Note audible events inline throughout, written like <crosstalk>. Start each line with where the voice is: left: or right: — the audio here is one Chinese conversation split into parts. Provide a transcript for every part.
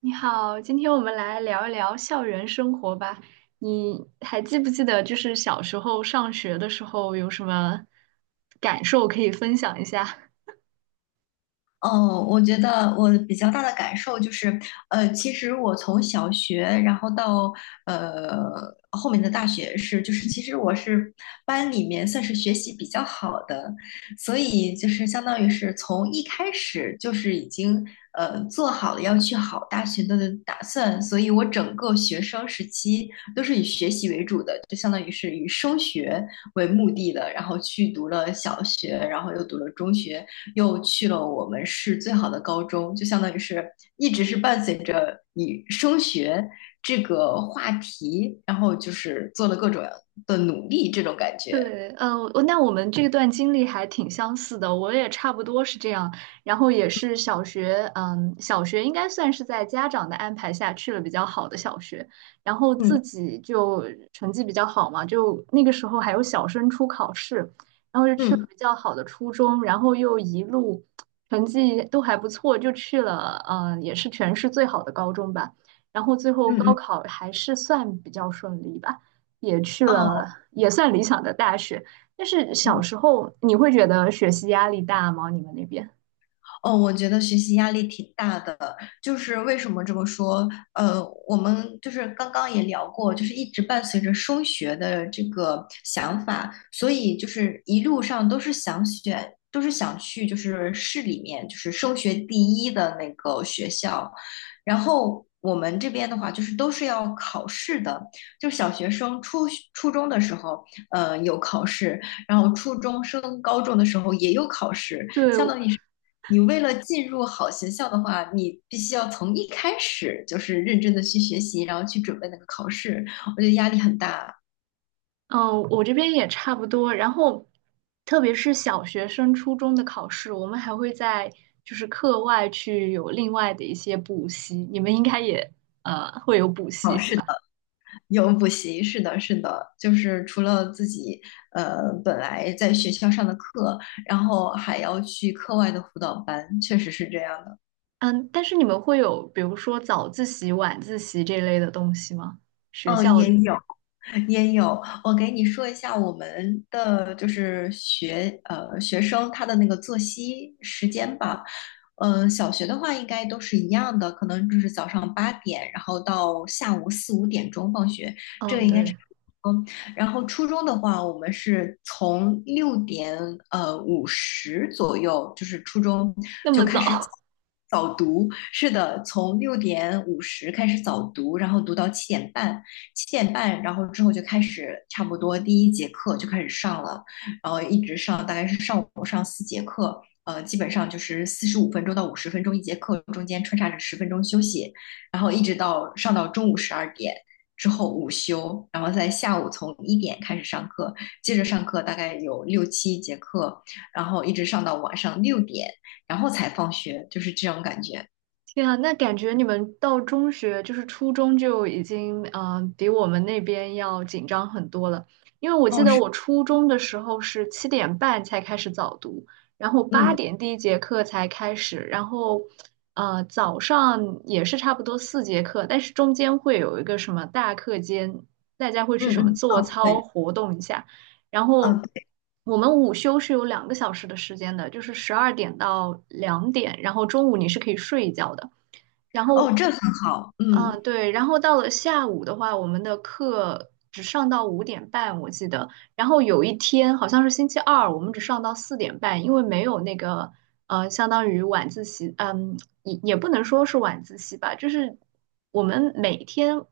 right: 你好，今天我们来聊一聊校园生活吧。你还记不记得，就是小时候上学的时候有什么感受可以分享一下？
left: 哦，我觉得我比较大的感受就是，其实我从小学，然后到呃后面的大学是，就是其实我是班里面算是学习比较好的，所以就是相当于是从一开始就是已经做好了要去好大学的打算，所以我整个学生时期都是以学习为主的，就相当于是以升学为目的的，然后去读了小学，然后又读了中学。又去了我们市最好的高中，就相当于是一直是伴随着你升学这个话题，然后就是做了各种的努力，这种感觉。
right: 对，我们这段经历还挺相似的，我也差不多是这样，然后也是小学应该算是在家长的安排下去了比较好的小学，然后
left: 嗯
right: 自己就成绩比较好嘛，就那个时候还有小升初考试，然后就去了
left: 嗯
right: 比较好的初中，然后又一路成绩都还不错，就去了，也是全市最好的高中吧，然后最后
left: 嗯
right: 高
left: 嗯，
right: 考还是算比较顺利吧。也去了
left: 哦，
right: 也算理想的大学。但是小
left: 嗯。
right: 时候你会觉得学习压力大吗？你们那边？
left: 哦，我觉得学习压力挺大的，就是为什么这么说？呃，我们就是刚刚也聊过，就是一直伴随着升学的这个想法，所以就是一路上都是想选，都是想去就是市里面就是升学第一的那个学校，然后。我们这边的话，就是都是要考试的，就小学生初中的时候，有考试，然后初中升高中的时候也有考试，
right: 对，
left: 相当于是你为了进入好学校的话，你必须要从一开始就是认真的去学习，然后去准备那个考试。我觉得压力很大。
right: 嗯，我这边也差不多。然后，特别是小学生、初中的考试，我们还会在就是课外去有另外的一些补习。你们应该也会有补习是吧？
left: 有补习，是的，是的，就是除了自己本来在学校上的课，然后还要去课外的辅导班，确实是这样的。
right: 嗯，但是你们会有比如说早自习、晚自习这类的东西吗？学
left: 嗯，
right: 校
left: 也
right: 里？
left: 有，也有，我给你说一下我们的就是学生他的那个作息时间吧。小学的话应该都是一样的，可能就是早上八点，然后到下午4、5点钟放学，这个
right: 嗯，
left: 应该差
right: 对，
left: 不多。然后初中的话，我们是从六点五十左右，就是初中
right: 那么
left: 就开始早
right: 早。<laughs>
left: 早读，是的，从6:50开始早读，然后读到七点半。七点半，然后之后就开始差不多第一节课就开始上了，然后一直上，大概是上午上四节课，基本上就是45分钟到50分钟一节课，中间穿插着十分钟休息，然后一直到上到中午12点。之后午休，然后在下午从1点开始上课，接着上课大概有六七节课，然后一直上到晚上六点，然后才放学，就是这种感觉。
right: 天啊，那感觉你们到中学，就是初中就已经，比我们那边要紧张很多了。因为我记
left: 哦，
right: 得
left: 是，
right: 我初中的时候是七点半才开始早读，然后八
left: 嗯
right: 点第一节课才开始，然后，早上也是差不多四节课，但是中间会有一个什么大课间，大家会去
left: 嗯
right: 什么
left: 嗯，
right: 做
left: 哦，
right: 操
left: 对，
right: 活动一下，然后。
left: 嗯，对，
right: 我们午休是有两个小时的时间的，就是十二点到两点，然后中午你是可以睡一觉的。然
left: 哦，
right: 后，
left: 这很好，嗯。
right: 对，然后到了下午的话，我们的课只上到五点半，我记得。然后有一天好像是星期二，我们只上到四点半，因为没有那个相当于晚自习，也不能说是晚自习吧，就是我们每天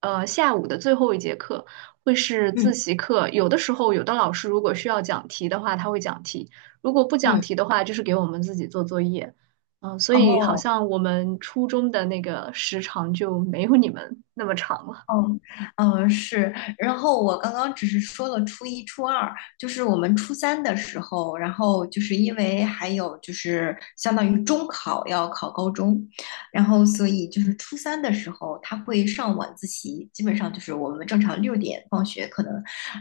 right: 下午的最后一节课会是
left: 嗯
right: 自习课，有的时候有的老师如果需要讲题的话，他会讲题；如果不讲
left: 嗯，
right: 题的话，就是给我们自己做作业。嗯，所以好
left: 哦
right: 像我们初中的那个时长就没有你们那么长了。
left: 哦，嗯是，然后我刚刚只是说了初一、初二，就是我们初三的时候，然后就是因为还有就是相当于中考要考高中，然后所以就是初三的时候他会上晚自习，基本上就是我们正常六点放学，可能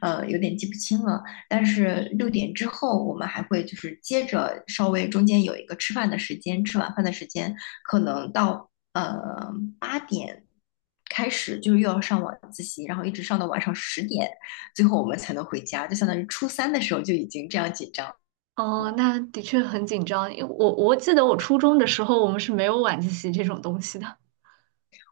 left: 有点记不清了，但是六点之后我们还会就是接着稍微中间有一个吃饭的时间，吃晚饭的时间，可能到呃八点开始，就是又要上晚自习，然后一直上到晚上十点，最后我们才能回家，就相当于初三的时候就已经这样紧张。
right: 哦，那的确很紧张，因为我记得我初中的时候，我们是没有晚自习这种东西的。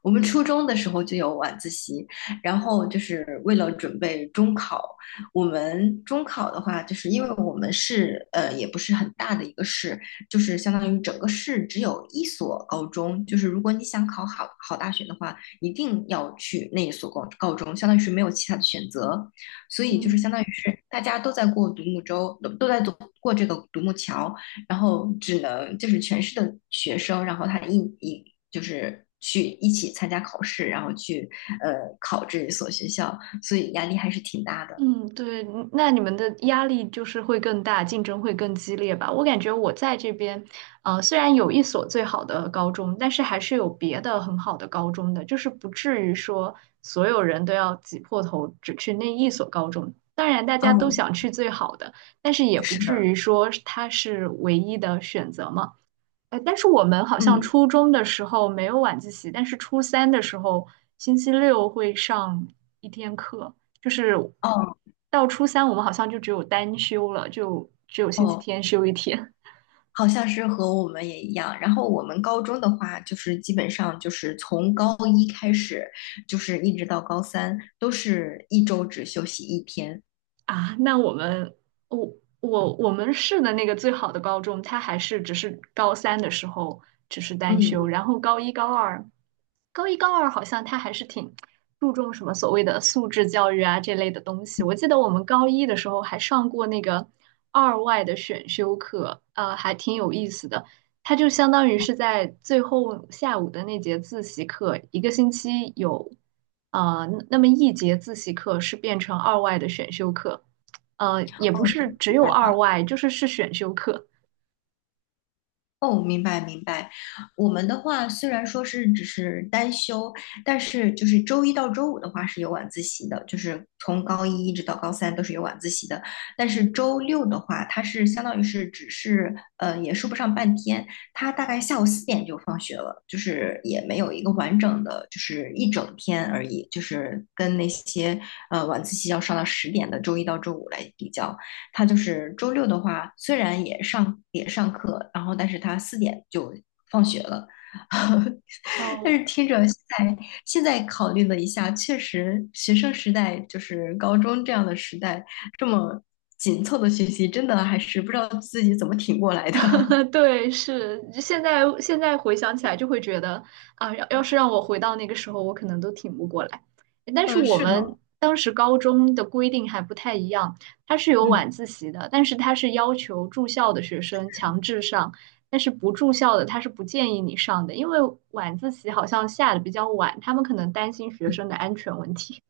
left: 我们初中的时候就有晚自习，然后就是为了准备中考。我们中考的话，就是因为我们市也不是很大的一个市，就是相当于整个市只有一所高中。就是如果你想考好大学的话，一定要去那一所高中，相当于是没有其他的选择。所以就是
right: 嗯。
left: 相当于是大家都在过独木舟，都在走过这个独木桥，然后只能就是全市的学生，然后他就是去一起参加考试，然后去呃考这一所学校，所以压力还是挺大的。
right: 嗯，对，那你们的压力就是会更大，竞争会更激烈吧？我感觉我在这边，虽然有一所最好的高中，但是还是有别的很好的高中的，就是不至于说所有人都要挤破头只去那一所高中。当然，大家都
left: 嗯，
right: 想去最好的，但是也不
left: 是
right: 至
left: 的，
right: 于说它是唯一的选择嘛。哎，但是我们好像
left: 嗯，
right: 初中的时候没有晚自习，但是初三的时候，星期六会上一天课，就是
left: 哦
right: 到初三我们好像就只有单休了，就只有星期
left: 哦，
right: 天休一天。
left: 好像是和我们也一样。然后我们高中的话，就是基本上就是从高一开始，就是一直到高三，都是一周只休息一天。
right: 啊，那我们我我我们市的那个最好的高中，它还是只是高三的时候只是单修，
left: 嗯，
right: 然后高一高二，高一高二好像它还是挺注重什么所谓的素质教育啊这类的东西。我记得我们高一的时候还上过那个二外的选修课，还挺有意思的。他就相当于是在最后下午的那节自习课，一个星期有，那么一节自习课是变成二外的选修课，也不
left: 哦，
right: 是只
left: 明
right: 有
left: 白。
right: 二外，就是是选修课。
left: 哦，明白明白。我们的话虽然说是只是单休，但是就是周一到周五的话是有晚自习的，就是从高一一直到高三都是有晚自习的。但是周六的话，它是相当于是只是也说不上半天，它大概下午四点就放学了，就是也没有一个完整的就是一整天而已，就是跟那些晚自习要上到十点的周一到周五来比较。他就是周六的话，虽然也上课，然后但是他四点就放学了。<laughs> 但
right: 哦，
left: 是听着现在考虑了一下，确实学生时代就是高中这样的时代，这么紧凑的学习，真的还是不知道自己怎么挺过来的。<laughs>
right: <laughs> 对，是现在回想起来就会觉得啊，要是让我回到那个时候，我可能都挺不过来。但是
left: 嗯，
right: 我
left: 是
right: 们
left: 的，
right: 当时高中的规定还不太一样，它是有
left: 嗯。
right: 晚自习的，但是它是要求住校的学生强制上，但是不住校的他是不建议你上的，因为晚自习好像下的比较晚，他们可能担心学生的安全问题。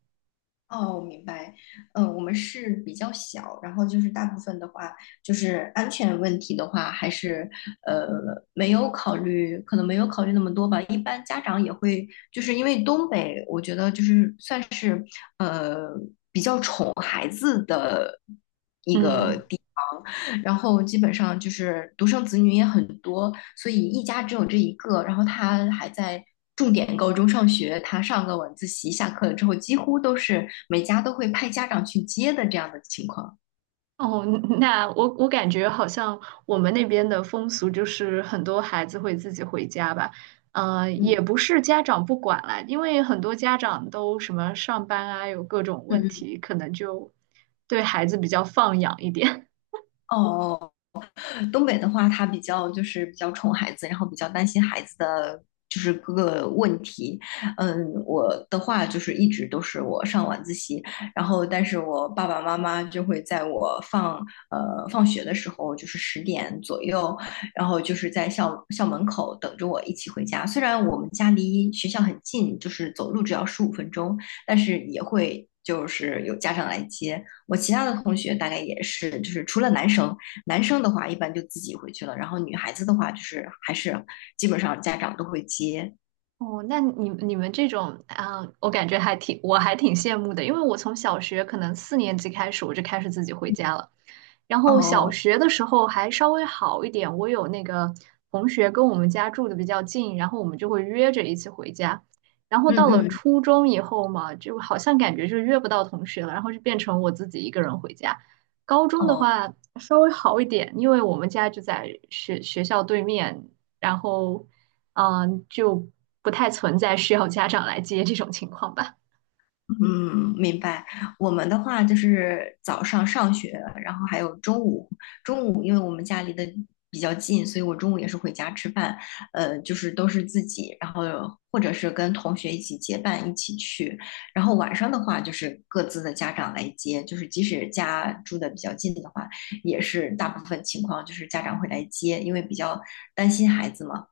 left: 哦，明白。我们是比较小，然后就是大部分的话，就是安全问题的话，还是呃没有考虑，可能没有考虑那么多吧。一般家长也会，就是因为东北，我觉得就是算是呃比较宠孩子的。
right: 嗯。
left: 然后基本上就是独生子女也很多，所以一家只有这一个。然后他还在重点高中上学，他上个晚自习，下课了之后，几乎都是每家都会派家长去接的这样的情况。
right: 哦，那我感觉好像我们那边的风俗就是很多孩子会自己回家吧，
left: 嗯
right: 也不是家长不管啦，因为很多家长都什么上班啊，有各种问
left: 嗯嗯，
right: 题，可能就对孩子比较放养一点。
left: 哦哦。东北的话，他比较就是比较宠孩子，然后比较担心孩子的就是各个问题。嗯，我的话就是一直都是我上晚自习，然后但是我爸爸妈妈就会在我放学的时候，就是10点左右，然后就是在校门口等着我一起回家。虽然我们家离学校很近，就是走路只要十五分钟，但是也会。就是有家长来接我，其他的同学大概也是，就是除了男生，男生的话一般就自己回去了，然后女孩子的话就是还是基本上家长都会接。
right: 哦，那你们这种啊，我感觉还挺，我还挺羡慕的，因为我从小学可能四年级开始，我就开始自己回家了。然后小
left: 哦，
right: 学的时候还稍微好一点，我有那个同学跟我们家住的比较近，然后我们就会约着一起回家。然后
left: 嗯
right: 到了
left: 嗯，
right: 初中以后嘛，就好像感觉就约不到同学了，然后就变成我自己一个人回家。高中的
left: 哦，
right: 话稍微好一点，因为我们家就在学校对面，然后。嗯，就不太存在需要家长来接这种情况吧。
left: 嗯，明白。我们的话就是早上上学，然后还有中午。中午因为我们家离得比较近，所以我中午也是回家吃饭。就是都是自己，然后或者是跟同学一起结伴一起去。然后晚上的话，就是各自的家长来接，就是即使家住的比较近的话，也是大部分情况就是家长会来接，因为比较担心孩子嘛。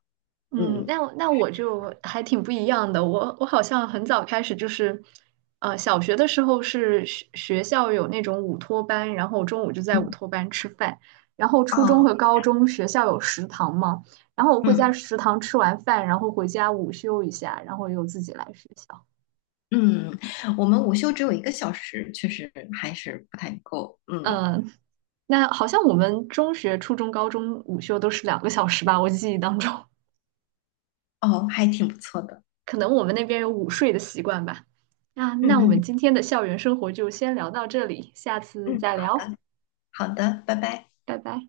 right: 嗯，
left: 嗯，
right: 那我就还挺不一样的。我好像很早开始就是，小学的时候是学校有那种午托班，然后中午就在午
left: 嗯
right: 托班吃饭。然后初中
left: 哦，
right: 和高中学校有食堂嘛，然后我会在
left: 嗯。
right: 食堂吃完饭，然后回家午休一下，然后又自己来学校。
left: 嗯，我们午休只有一个小时，确实还是不太够。嗯，
right: 嗯，那好像我们中学、初中、高中午休都是两个小时吧，我记忆当中。
left: 哦，还挺不错的。
right: 可能我们那边有午睡的习惯吧。啊，
left: 嗯
right: 那我们
left: 嗯
right: 今天的校园生活就先聊到这里，下次
left: 嗯，
right: 再
left: 好
right: 聊，
left: 的好的，拜拜。
right: 拜拜。